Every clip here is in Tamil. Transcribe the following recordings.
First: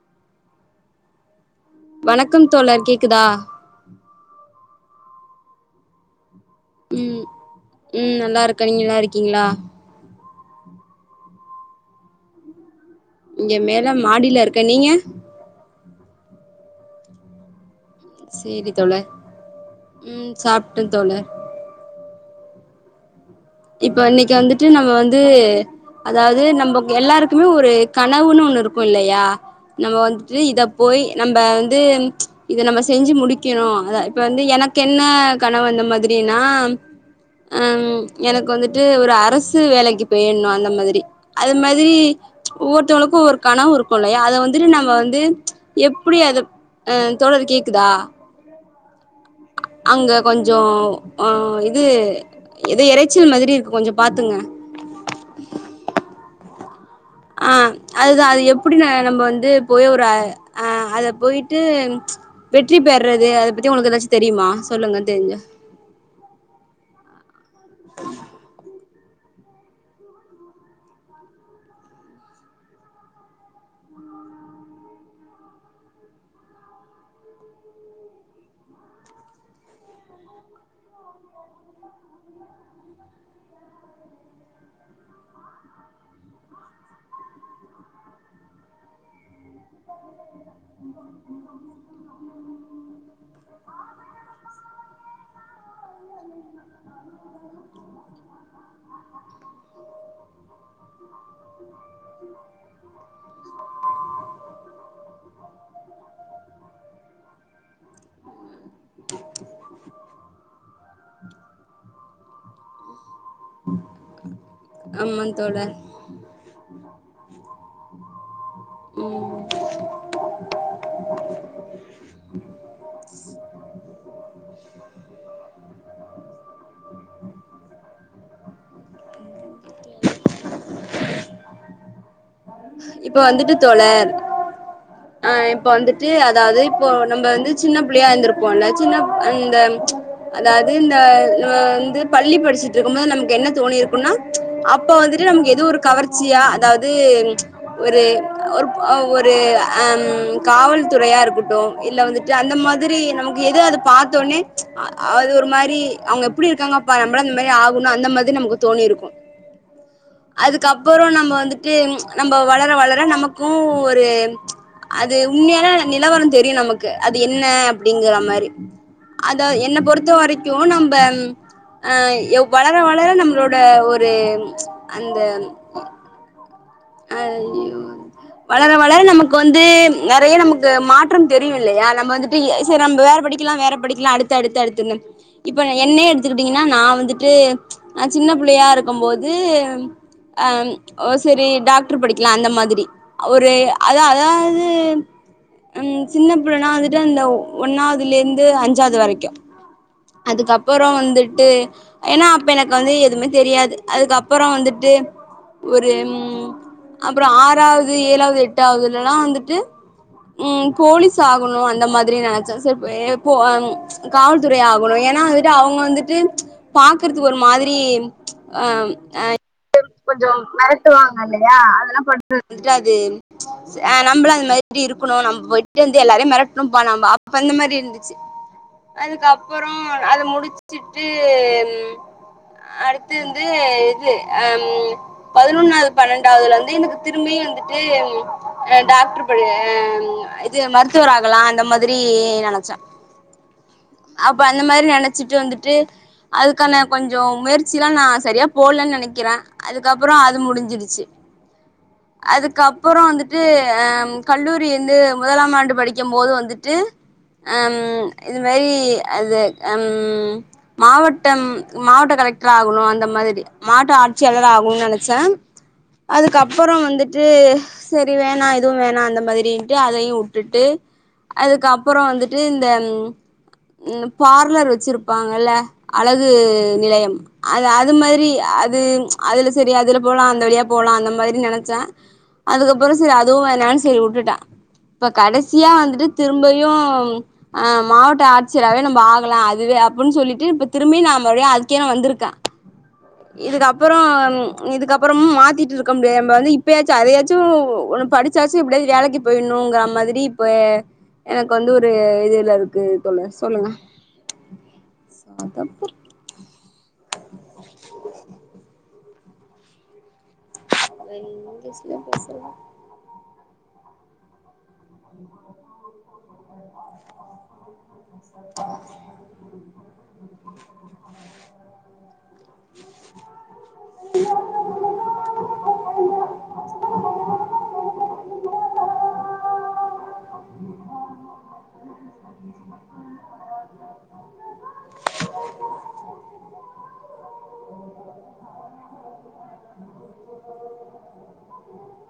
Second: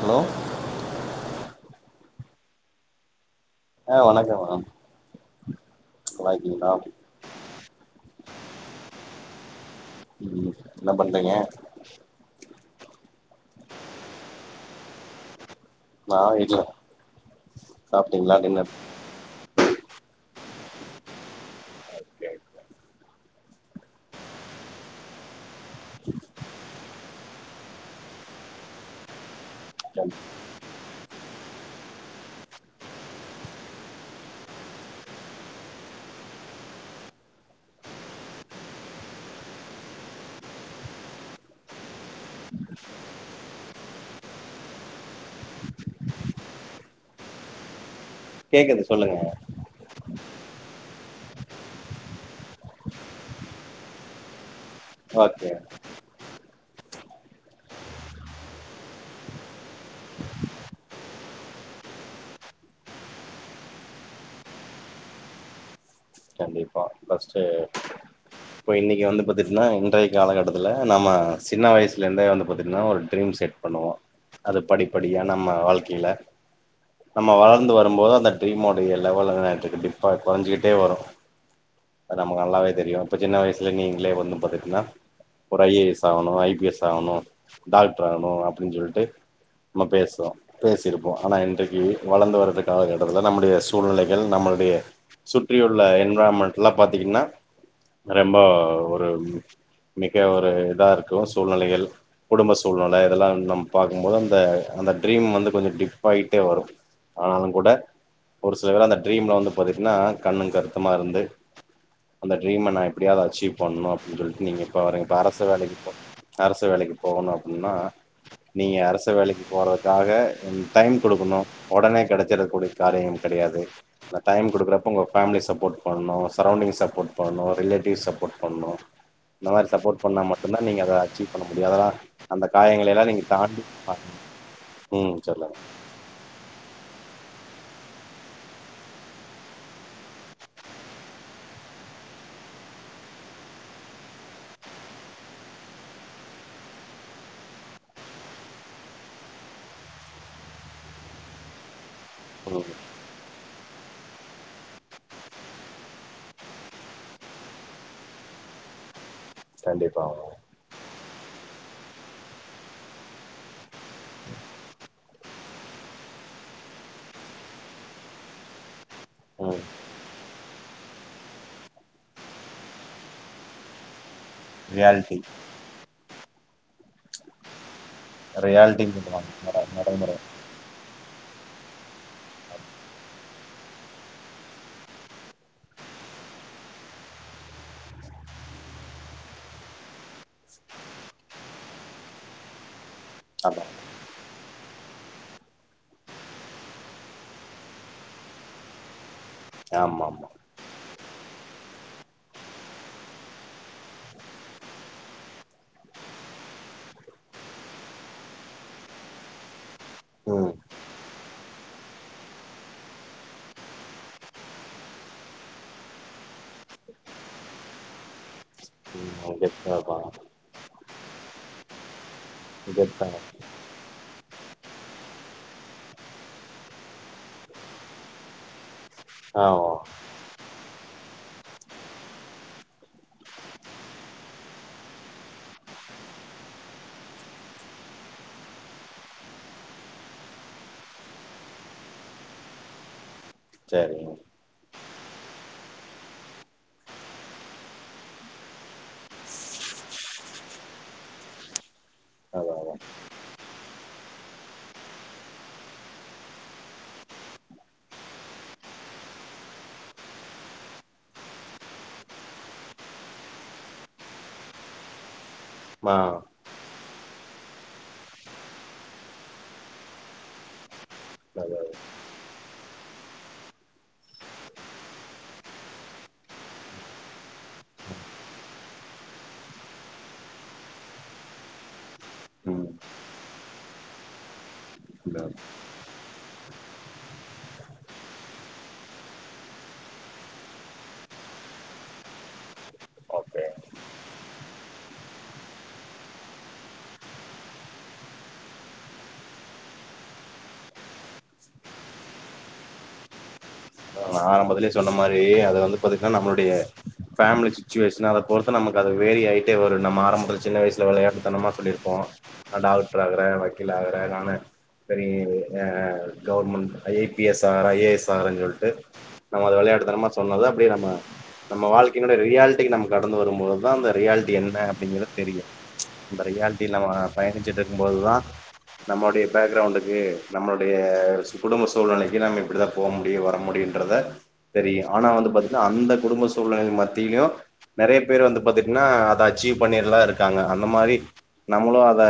ஹலோ வணக்கம் தோழர் கேக்குதா ஆ வணக்கம் மேடம் நல்லாருக்கிங்களா ம் ம் நல்லா இருக்கே நீங்க நல்லா இருக்கீங்களா என்ன பண்றீங்க இங்க மேல மாடில இருக்கே நீங்க நா வீட்லதா சேரி தோழர் ம் சாப்ட்டே தோழர் இப்ப இன்னிக்கு வந்துட்டு நம்ம வந்து அதாவது நம்ப எல்லாருக்குமே ஒரு கனவுன்னு ஒண்ணு இருக்கு இல்லையா நம்ப வந்துட்டு இதப் போய் நம்ப வந்து இத நம்ப செஞ்சு முடிக்கணு அத இப்ப வந்து எனக்கு என்ன கனவு அந்த மாதிரினா அம் எனக்கு வந்துட்டு ஒரு அரசு வேலைக்கு போயிட்ணு அந்த மாதிரி அது மாதிரி ஒவ்வொருத்தவங்களுக்கு ஒவ்வொரு கனவு இருக்கு இல்லையா அத வந்துட்டு நம்ப வந்து எப்டி அத ம் தோழர் கேக்குதா கேக்குது சொல்லுங்க அங்க கொஞ்சோ அ இது எதோ எறைச்சல் மாதிரி இருக்கு கொஞ்சோ பாத்துங்க ஓகே ஆ அதுதா அது எப்டி நா நம்ப வந்து போய் ஒரு அ அத பொயிட்டு வெற்றி பெற்றது அத பத்தி உங்களுக்கு எதாச்சு தெரியுமா சொல்லுங்க தெருஞ்சா கண்டிப்பா ஃபஸ்ட்டு இப்ப இன்னிக்கு வந்து பாத்துட்னா இன்றைய காலகட்டத்துல நம்ம சின்ன வயசுல இருந்தே வந்து பாத்துட்னா ஒரு ட்ரீம் செட் பண்ணுவோ அது படிப்படியா நம்ம வாழ்க்கையில நம்ம வளர்ந்து வரும்போது அந்த ட்ரீம்மோடைய லெவல் கண்டிப்பா கொறஞ்சுக்கிட்டே வரு அது நமக்கு நல்லாவே தெரியு இப்ப சின்ன வயசுல நீங்களே வந்து பாத்துட்னா ஒரு ஐ ஏ எஸ் ஆவனு ஐ பி எஸ் ஆவனு டாக்டர் ஆவனு அப்டினு சொல்ட்டு நம்ம பேசுவோ பேசியிருப்போ ஆனா இன்றைக்கு வளர்ந்து வருதுக்கால கட்டத்துல நம்முடைய சூழ்நிலைகள் நம்மளுடைய சுற்றியுள்ள என்விரான்மென்ட்லா பாத்தீங்கன்னா ரெம்ப ஒரு மிக ஒரு இதா இருக்கு சூழ்நிலைகள் குடும்ப சூழ்நிலை இதெல்லா நம்ம பாக்கும்போது அந்த அந்த ட்ரீம் வந்து கொஞ்சோ டிப் ஆகிட்டே வரு ஆனாலுங் கூட ஒரு சில பேர் அந்த ட்ரீம்ல வந்து பாத்துட்னா கண்ணு கருத்து ம்மா இருந்து அந்த ட்ரீம்ம நா எப்டியாவது அச்சீவ் பண்ணு அப்டின்னு சொல்ட்டு நீங்க இப்போ அவரு இப்ப ஆமா அரச தோழர் வேலைக்கு போனு அரசு வேலைக்கு போகணு அப்டின்னா நீங்க அரசு ம் வேலைக்குப் போறதுக்காக என் டைம் குடுக்கணு ஒடனே கெடச்சுடக்கூடிய காரியம் கெடையாது டைம் குடுக்குறப்ப உங்க ஃபேமிலி சப் போட் பண்ணனு சரோண்டிங் சப்போட் பண்ணனு ரிலேட்டிவ்ஸ் சப்போட் பண்ணனு இந்த மாரி சப்போர்ட் பண்ணா மட்டுந்தா நீங்க அத அச்சீ்வ் பண்ண முடியு அதல்லா அந்த காயங்களை எல்லா இப்ப நீங்க வந்துட்டு தாண்டி தோழர் வர்னு ம் சொல்ல ட்டு அதாவது இப்போ நம்ம வந்து சின்ன புள்ளையா இருந்திருப்போம்ல்ல சின்ன அந்த அதாவது இந்த ஆ வந்து பள்ளி படிச்சிட்டு இருக்கு போது நமக்கு என்ன தோணி இருக்கும்னா அப்போ வந்துட்டு நமக்கு எதோ ஒரு கவர்ச்சியா அதாவது ஒரு ஒரு ஒரு அ காவல்துறையா இருக்கட்டு இல்ல வந்து டு அந்த ம் மாரி நமக்கு எதோ அது பாத் தோனே அது ஒரு மாரி அவுங்க எப்டி இருக்காங்க பாரு நம்மளு அந்த மாரி ஆகுனு அந்த மாரி நமக்கு தோணிருக் கு கண்டிப்பா ஆவு அதுக்கப்றோ நம்ம வந்துட்டு நம்ம வளர வளர நமக்கு ஒரு அது உண்மையான நிலவரம் தெரியு நமக்கு அது என்ன அப்டிங்கற மாரி அந்த ம் என்ன பொறுத்த வரைக் கு நம்ப ஆ வளர வளர நம்மளோட ஒரு ரியால்ட்டி அய்யோ வளர ரியாலிட்டின் வளர சொல்லுவாங்க நமக்கு நட வந்து நடைமுறை நெறைய நமக்கு மா ற்றம் தெரியு இல்லையா நம்ம வந்துட்டு சேரி நம்ம வேற படிக்கலா வேற படிக்கலா அடுத்து அடுத்து அடுத்துனு இப்ப என்ன எடுத்துக்கிட்டீங்கன்னா நா வந்துட்டு சின்ன புள்ளையா இருக்கு போது அ ஒ சேரி டாக்டர் படிக்கலா அந்த மாரி ஒரு அதா அத அதாது ம் சின்ன புள்ளைனா வந்துட்டு அந்த ஒன்னாவதுலேந்து அஞ்சாவது வரைக்கு ஆமாமா அதுக்கப் பறோ வந்துட்டு ஏனா அப்ப எனக்கு வந்து எதுவுமே தெரியாது அதுக்குப்பறோ வந்துட்டு ஒரு ம் அப்றோ ஆறாவது ஏழாவது எட்டாவதுலல்லா வந்துட்டு ம் போலீஸ் ஆகணு அந்த மாதிரி நெனைச்சே சேரி பே போ அப் காவல்துறை ஆகணு ஏனா வந்துட்டு அவுங்க வந்துட்டு பாக்குறதுக்கு ஒரு மாதிரி ஆ அ ம் கெத்தா இருப்பாங்க கொஞ்சோ மிரட்டுவாங்க இல்லையா அதெல்லா பாத்துட்டு வந்துட்டு அது கெத்தா அ நம்மளு அந்த மாதிரி இருக்கணு நம்ம போயிட்டு வந்து எல்லாரையு மிரட்டணும்ப்பா நம்ம அப்ப அந்த மாரி இருந்துச் சி அதுக்கப்பறோ ஆமா அத முடிச்சுட்டு ம் ஆ அடுத்து வந்து இது அ பதினொன்னாவது பன்னெண்டாவதுல இருந்து எனக்கு திரும்பி வந்துட்டு டாக்டர் படிக்னு எ ஆ இது மருத்துவர் ஆகலா அந்த மாதிரி நெனைச்சே சேரி [unintelligible] அப்ப அந்த மாதிரி நெனைச்சிட்டு வந்துட்டு அதுக்கான கொஞ்சோ முயற்சி எல்லா நா சரியா போடலன்னு நெனைக்கிறே அதுக்கப்பறோ அது முடிஞ்சிருச் சி அதா அதா அதுக்கப்பறோ வந்துட்டு அ கல்லூரி வந்து முதலாம் ஆண்டு படிக்குபோது வந்துட்டு அம் இது மாதிரி அது அம் மாவட்டம் மாவட்ட கலெக்டர் ஆகணு அந்த மாதிரி மாவட்ட ஆட்சியாளர் ஆகணும்னு நெனைச்சே ஆ அதுக்குப்பறோ வந்துட்டு சேரி வேணா எதுவு வேணா அந்த மாதிரின்ட்டு அதையு வுட்டுட்டு அதா அதுக்குப்பறோ வந்துட்டு இந்த பார்லர் வச்சிருப்பாங்கல்ல அழகு நிலையம் அது அது மாரி அது அதுல சேரி அதுல போலா அந்த வழியா போலா அந்த மாரி நெனைச்சே அதா அதுக்கப்றோ சேரி அதுவு வேனன்னு சேரி விட்டுட்டே இப்ப ம் கடைசியா வந்துட்டு திரும்பயு ஆ மாவட்ட ஆட்சியரவே நம்ம ஆகலா அதுவே அப்டின்னு சொல்லிட்டு இப்ப திரும்பி நா மறுபுடியு அதுக்கே நா வந்துருக்கே ஓகே இதுக்கப்றோ இதுக்கப்றமு மாத்திட் இருக்க முடியாதுன்பாங்க இப்பயாச்சு அதையாச்சு ஒன்னு படிச்சாச்சு எப்புடியாது வேலைக்கு போயிணுங்கற மாதிரி இப்ப எனக்கு வந்து ஒரு இதுல இருக்கு சொல்லுங் சொல்லுங்க நா ஆரம்பத்துலயே சொன்ன மாதிரி அத வந்து சொதப்பு பாத் நம்மளுடைய பேமிலி சுச்சுவேஷன் அத பொறுத்த நமக்கு அது வேறி ஆயிட்டே வரும் நம்ம ஆரம்பத் சின்ன வயசுல விளையாட்டுத்தனமா சொல்லியிருப்போ இங்கிலீஷ்லயே பேசுறது நா டாக்டர் ஆகுறே வக்கீல் ஆகுறே நானு பெரிய ஆ government I I P S or I A S ஆயிருன்னு சொல் நம்ம அத விளையாட்டு தனமா சொன்னது அப்டியே நம்ப நம்ம வாழ்க்கையுடைய ரியாலிட்டிக்கு நம்ம கடந்து வரும் போது தான் அந்த ரியாலிட்டி என்ன அப்டிங்கறது தெரியு இந்த ரியாலிட்டி இல்லாம பயணிச்சிட்டு இருக்கு போது தா நம்மளுடைய பேக்ரவுண்டுக்கு நம்மளுடைய குடும்ப சூழ்நிலைக்கு நம்ம இப்புடி தா போ முடியு வர முடி யுற்றத தெரியு‌ ஆனா வந்து பாத்தீங்கன்னா அந்த குடும்ப சூழ்நிலைகள் மத்தியிலு நெறைய பேரு வந்து பாத்தீட்டன்னா அதை அச்சீவ் பண்ணிட்டுலா இருக்காங்க அந்த மாறி நம்மளும் அத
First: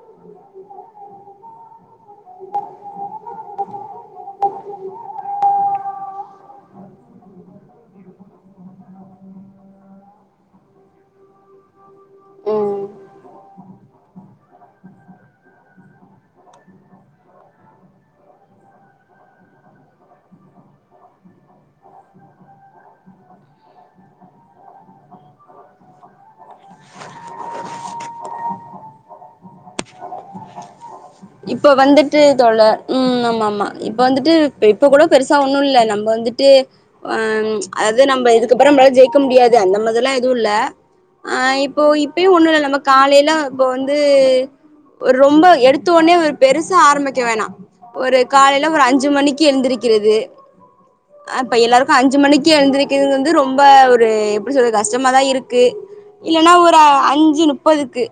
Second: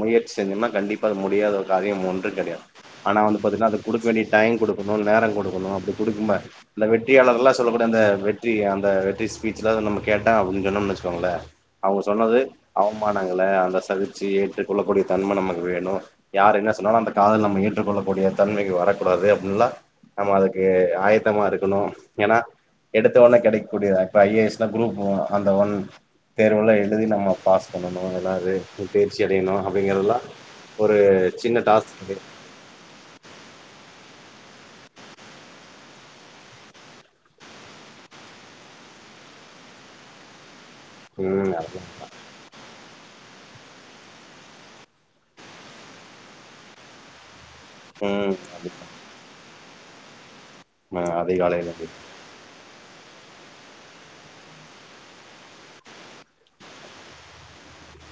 முயற்சி செஞ்சோம்னா கண்டிப்பா அது முடியாத ஒரு காரியம் ஒன்றும் கிடையாது ஆனா வந்து பாத்தீங்கன்னா அத கொடுக்க வேண்டிய டைம் குடுக்ணும் நேரம் குடுக்கணும் அப்டி குடுக்கும்ப அந்த வெற்றியாளர் எல்லா சொல்லக்கூடிய அந்த வெற்றி அந்த வெற்றி ஸ்பீச் எல்லா நம கேட்டே அப்டின்னு சொன்னோனு வச்சுக்கோங்களே அவுங்க சொன்னது ம் அவமானங்கள அந்த சகிச்சி ஏற்றுக்க கொள்ளக்கூடிய தன்ம நமக்கு வேணு யாரு என்ன சொன்னாலு அந்த காதுல நம்ம ஏற்றுக்கொள்ளக்கூடிய தன்மைக்கு வரக்கூடாது அப்டின்லா நம்ம அதுக் ஆயத்தமா இருக்கணு ஏன்னா எடுத்த உடனே கிடைக்கூடிய அந்த ஐ ஏ எஸ் ன குரூப் அந்த ஒன் தேர்வெலா எழுதி நம்ம பாஸ் பண்ணணு எல்லாரு தேர்ச்சி அடையணு அப்டிங்கிறதலா இப்ப வந்துட்டு தொல்ல ம் ஆமா ஆமா இப்ப வந்துட்டு இப்ப கூட பெருசா ஒண்ணு இல்ல நம்ம வந்துட்டு ம் அதாது நம்ம இதுக்கப்பறே நம்மளாலு ஜெயிக்க முடியாது அந்த மாதிரி எல்லா எதுவு இல்ல ஆ ம் இப்போ இப்பயு ஒண்ணு இல்ல நம்ம காலையில இப்ப வந்து ரொம்ப எடுத் த்துதோனயே ஒரு பெருசா ஆரம்பிக்க வேணா ஒரு ம் காலையில ஒரு கண்டிப்பா அஞ்சு மணிக்கு எழுந்திருக்கிறது ஆ அப்ப அதிகாலைல எல்லாருக்கு அஞ்சு மணிக்கே எழுந்திரு இதுங்க வந்து ரொம்ப ஒரு எப்டி சொல்றது கஷ்டமாதா இருக்கு இல்லன்னா ஒரு அஞ்சு முப்பதுக்கு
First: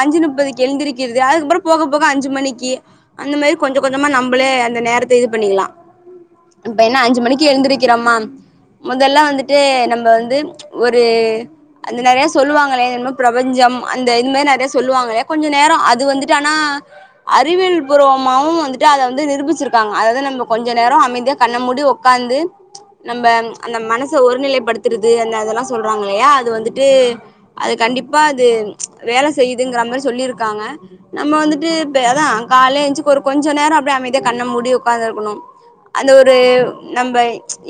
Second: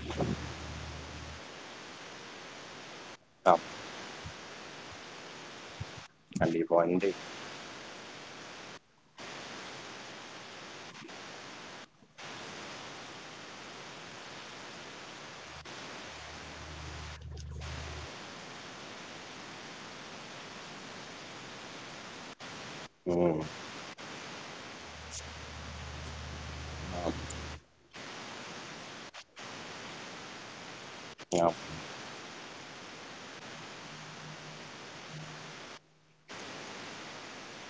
அஞ்சு முப்பதுக்கு எழுந்திருக்கிறது அதுக்கப்பறே போக போக அஞ்சு மணிக்கு அந்த மாறி ஆம் கொஞ்சே கொஞ்சமா நம்மளே அந்த நேரத்தை இது பண்ணிக்கலா இப்ப கண்டிப்பா என்ன இன்றி அஞ்சு மணிக்கு எழுந்திருக்கிறோமா முதல்லா வந்துட்டு நம்ப வந்து ஒரு அந்த நெறைய சொல்லுவாங்களே பிரபஞ்சம் அந்த இது மாதிரி நெறைய சொல்லுவாங்களே கொஞ்ச நேரம் அது வந்துட்டு ஆனா அறிவியல் பூர்வமாவு வந்துட்டு அத வந்து நிரூபிச்சிருக்காங்க அதாவது நம்ம கொஞ்ச நேரம் அமைதியா கண்ண மூடி உக் உட்காந்து நம்ப ம் அந்த மனசு ஒரு நிலைப்படுத்துறது அந்த அதெல்லா சொல்றாங்க இல்லையா அது வந்துட்டு ஆம் அது கண்டிப்பா அது வேலை செய்யுதுங்குற மாறி சொல்லிருக்காங்க நம்ம வந்து ஆம் இது இப்புடியே தா காலையிலே எந்திருச்சி ஒரு கொஞ்ச நேரம் அப்டியே அமைதியா கண்ண மூடி உட்காந்துருக்கணு அந்த ஒரு நம்ம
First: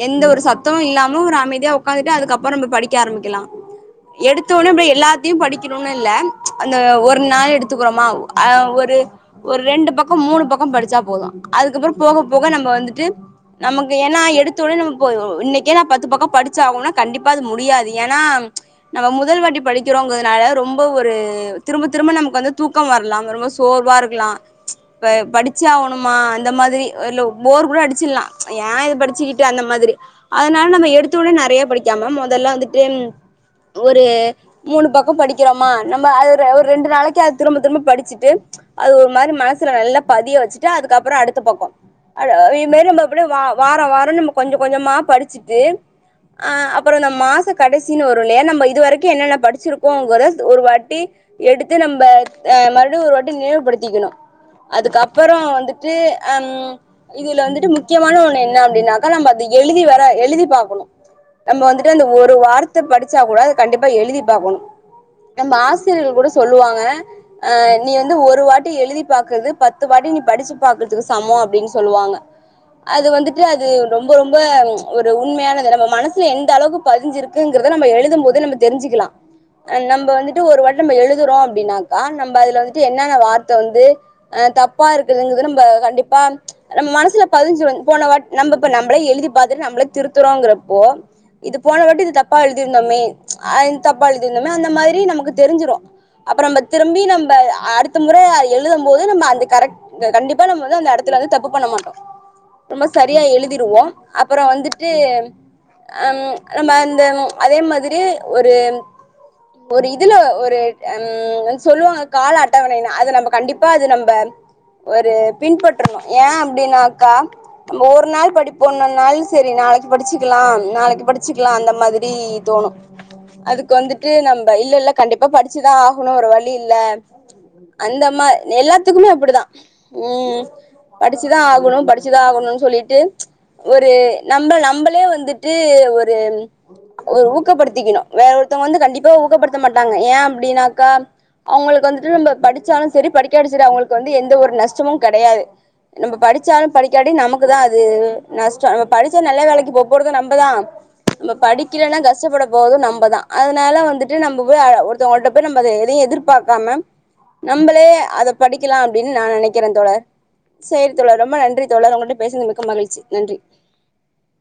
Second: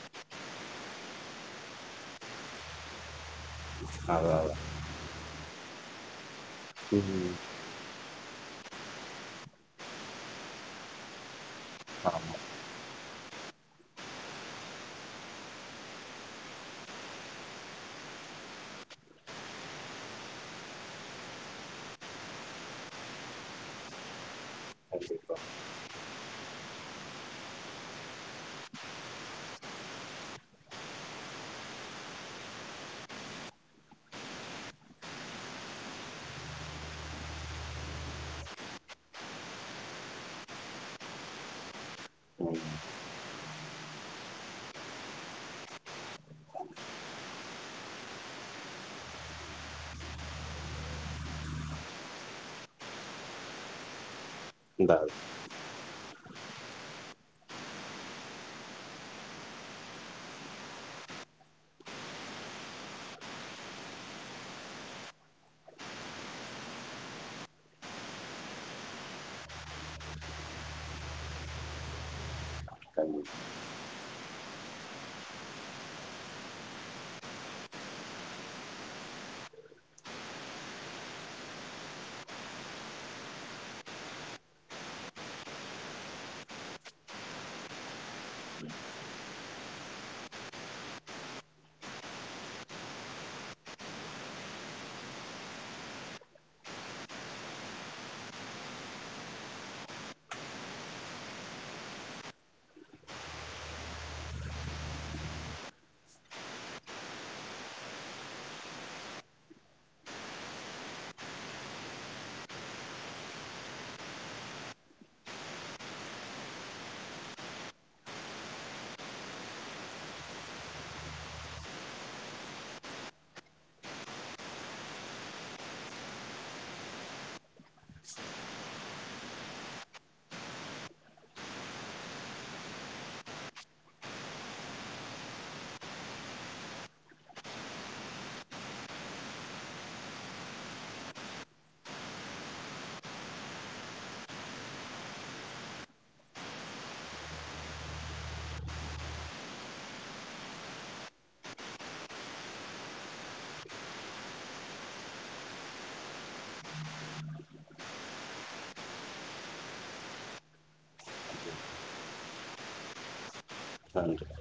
எந்த ஒரு சத்தமு இல்லாம ஒரு அமைதியா உக்காந்துட்டு அதுக்கப்பறே நம்ம படிக்க ஆரம்பிக்கலா அதா எடுத்த அதா உடனே அப்டி எல்லாத்தையு படிக்கணும்னு இல்ல அந்த ஒரு ம் நாள் எடுத்துக்கிறோமா ஆ ஒரு ஒரு ஒரு ரெண்டு பக்க மூணு பக்க படிச்சா போது அதுக்கப்பறே போக ஆமா போக நம்ம வந்துட்டு நமக்கு ஏன்னா எடுத்த உனே நம்ம இன்னைக்கே நா பத்து பக்க படிச்சே ஆகுனுனா கண்டிப்பா அது முடியாது ஏன்னா நம்ப முதல் வாட்டி படிக்கிறோங்கிறதுனால ரொம்ப ஒரு திரும்ப திரும்ப நமக்கு வந்து தூக்க வரலா ரொம்ப சோர்வா இருக்கலா இப்ப கண்டிப்பா படிச்ச இன்னுமா அந்த மாதிரி லோ போர் கூட அடிச்சிர்லா ஏ இத படிச்சுக்கிட்டு அந்த மாதிரி அதனால நம்ம எடுத்தோன்னே நறையா படிக்காம மொதல்ல வந்துட்டு ஒரு மூணு பக்கோ படிக்கிறோமா நம்ம அது ஒரு ரெண்டு நாளைக்கி அது திரும்ப திரும்ப படிச்சுட்டு அது ஒரு மாரி மனசுல நல்லா பதிய வச்சுட்டு அதுக்கப்பறோ அடுத்த பக்கோ அ ம் இது மேரி நம்ம அப்டியே வா வாரோ வாரோ நம்ம கொஞ்சோ கொஞ்சமா படிச்சுட்டு அ அப்பறோ இந்த மாச கடைசின்னு வரு இல்லையா நம்ம இதுவரைக்கு என்னென்ன படிச்சிருக்கோங்கறத ஒரு வாட்டி எடுத்து நம்ம அ மறுபடியு ஒரு வாட்டி நீனைவுபடுத்திக்கணு இந்தா அதுக்கப்பறோ வந்து ட்டு ம் இதுல வந்துட்டு முக்கியமான ஒண்ணு என்ன அப்டின்னாக்கா நம்ம அத எழுதி வர எழுதி பாக்கணு நம்ம வந்துட்டு அந்த ஒரு வார்த்த படிச்சா கூட அத கண்டிப்பா எழுதி பாக்கணு நம்ம ஆசிரியர்கள் கூட சொல்லுவாங்க அ நீ வந்து ஒரு வாட்டி எழுதி பாக்குறது பத்து வாட்டி நீ படிச்சு பாக்குறதுக்கு சமம் அப்டின்னு சொல்லுவாங்க அது கண்டிப்பா வந்துட்டு அது ரொம்ப ரொம்ப ஒரு உண்மையானது நம்ம மனசுல எந்த அளவுக்கு பதிஞ்சிருக் குங்கறத நம்ம எழுதும்போது நம்ம தெரிஞ்சுக்கலா ஆ நம்ம வந்துட்டு ஒரு வட்டி நம்ம எழுதுறோ அப்படின்னாக்கா நம்ம அதுல வந் து என்னான்ன வார்த்த வந்து அ தப்பா இருக்குதுங்குறது நம்ம கண்டிப்பா நம்ம மனசுல பதிஞ்சுரு போனவாட் நம்ம இப்ப நம்பளே எழுதி பாத்துட்டு நம்பளே திருத்துறோங்கறப்போ இது போனவாட்டி இது தப்பா எழுதிருந்தோமே ஆது தப்பா எழுதிருந்தோமே அந்த மாதிரி நமக்கு தெரிஞ்சிரு அப்புறோ நம்ம திரும்பி நம்ப அடுத்த முறை எழுதும் போது நம்ம அந்த கரெக் கண்டிப்பா நம்ம வந்து அந்த எடத்துல வந்து தப்பு பண்ண மாட்டோ ரொம்ப சரியா எழுதிருவோ அப்புறோ வந்துட்டு அம் அந்த அதே மாதிரி ஒரு ஒரு இதுல ஒரு ம் சொல்லுவாங் காலான் அட்டவணையினு அத நம்ம கண்டிப்பா அது நம்ம ஒரு பின்பற்றனு ஏன் அப்படினாக்கா நம்ம ஒரு நாள் படிப்போ இன்னொரு நாள் செரி நாளைக்கி படிச்சுக்கலா நாளைக்கி படிச்சுக்கலா அந்த மாதிரி தோணு அதுக்கு வந்துட்டு நம்ம இல்லேல்ல கண்டிப்பா படிச்சுதா ஆகணு ஒரு வழி இல்ல அந்த மா எல்லாத்துக்குமே அப்படிதா ம் படிச்சுதா ஆகணு படிச்சுதா ஆகணுன்னு சொல்லிட்டு ஒரு நம்ம நம்பளே வந்துட்டு ஒரு ஊ ஊக்கப்படுத்திக்கணு வேற ஒருத்தவங்க வந்து கண்டிப்பா ஊக்கப்படுத்த மாட்டாங்க ஏ அப்படின்னாக்கா அவங்களுக்கு வந்துட்டு நம்ம படிச்சாலு செரி படிக்காட்டி செரி அவங்களுக்கு வந்து எந்த ஒரு நஷ்டமும் கெடையாது நம்ம படிச்சாலு படிக்காட்டி நமக்கு தா அது நஷ்டோ நம்ம படிச்சா நல்ல வேலைக்கி போ போறது நம்ப தா நம்ம படிக்கலனா கஷ்டப்பட போறது நம்மதா அதனால வந்துட்டு நம்ம போய் ஒருத்தவங்கள்ட்ட போய் நம்ம அத எதையு எதிர் பாக்காம நம்பளே அத படிக்கலா அப்படின்னு நா நெனைக்கிறே தோழர் சேரி தோழர் ரொம்ப நன்றி தோழர் உங்கள்ட்ட பேசுனது மிக்க மகிழ்ச்சி நன்றி நன்றி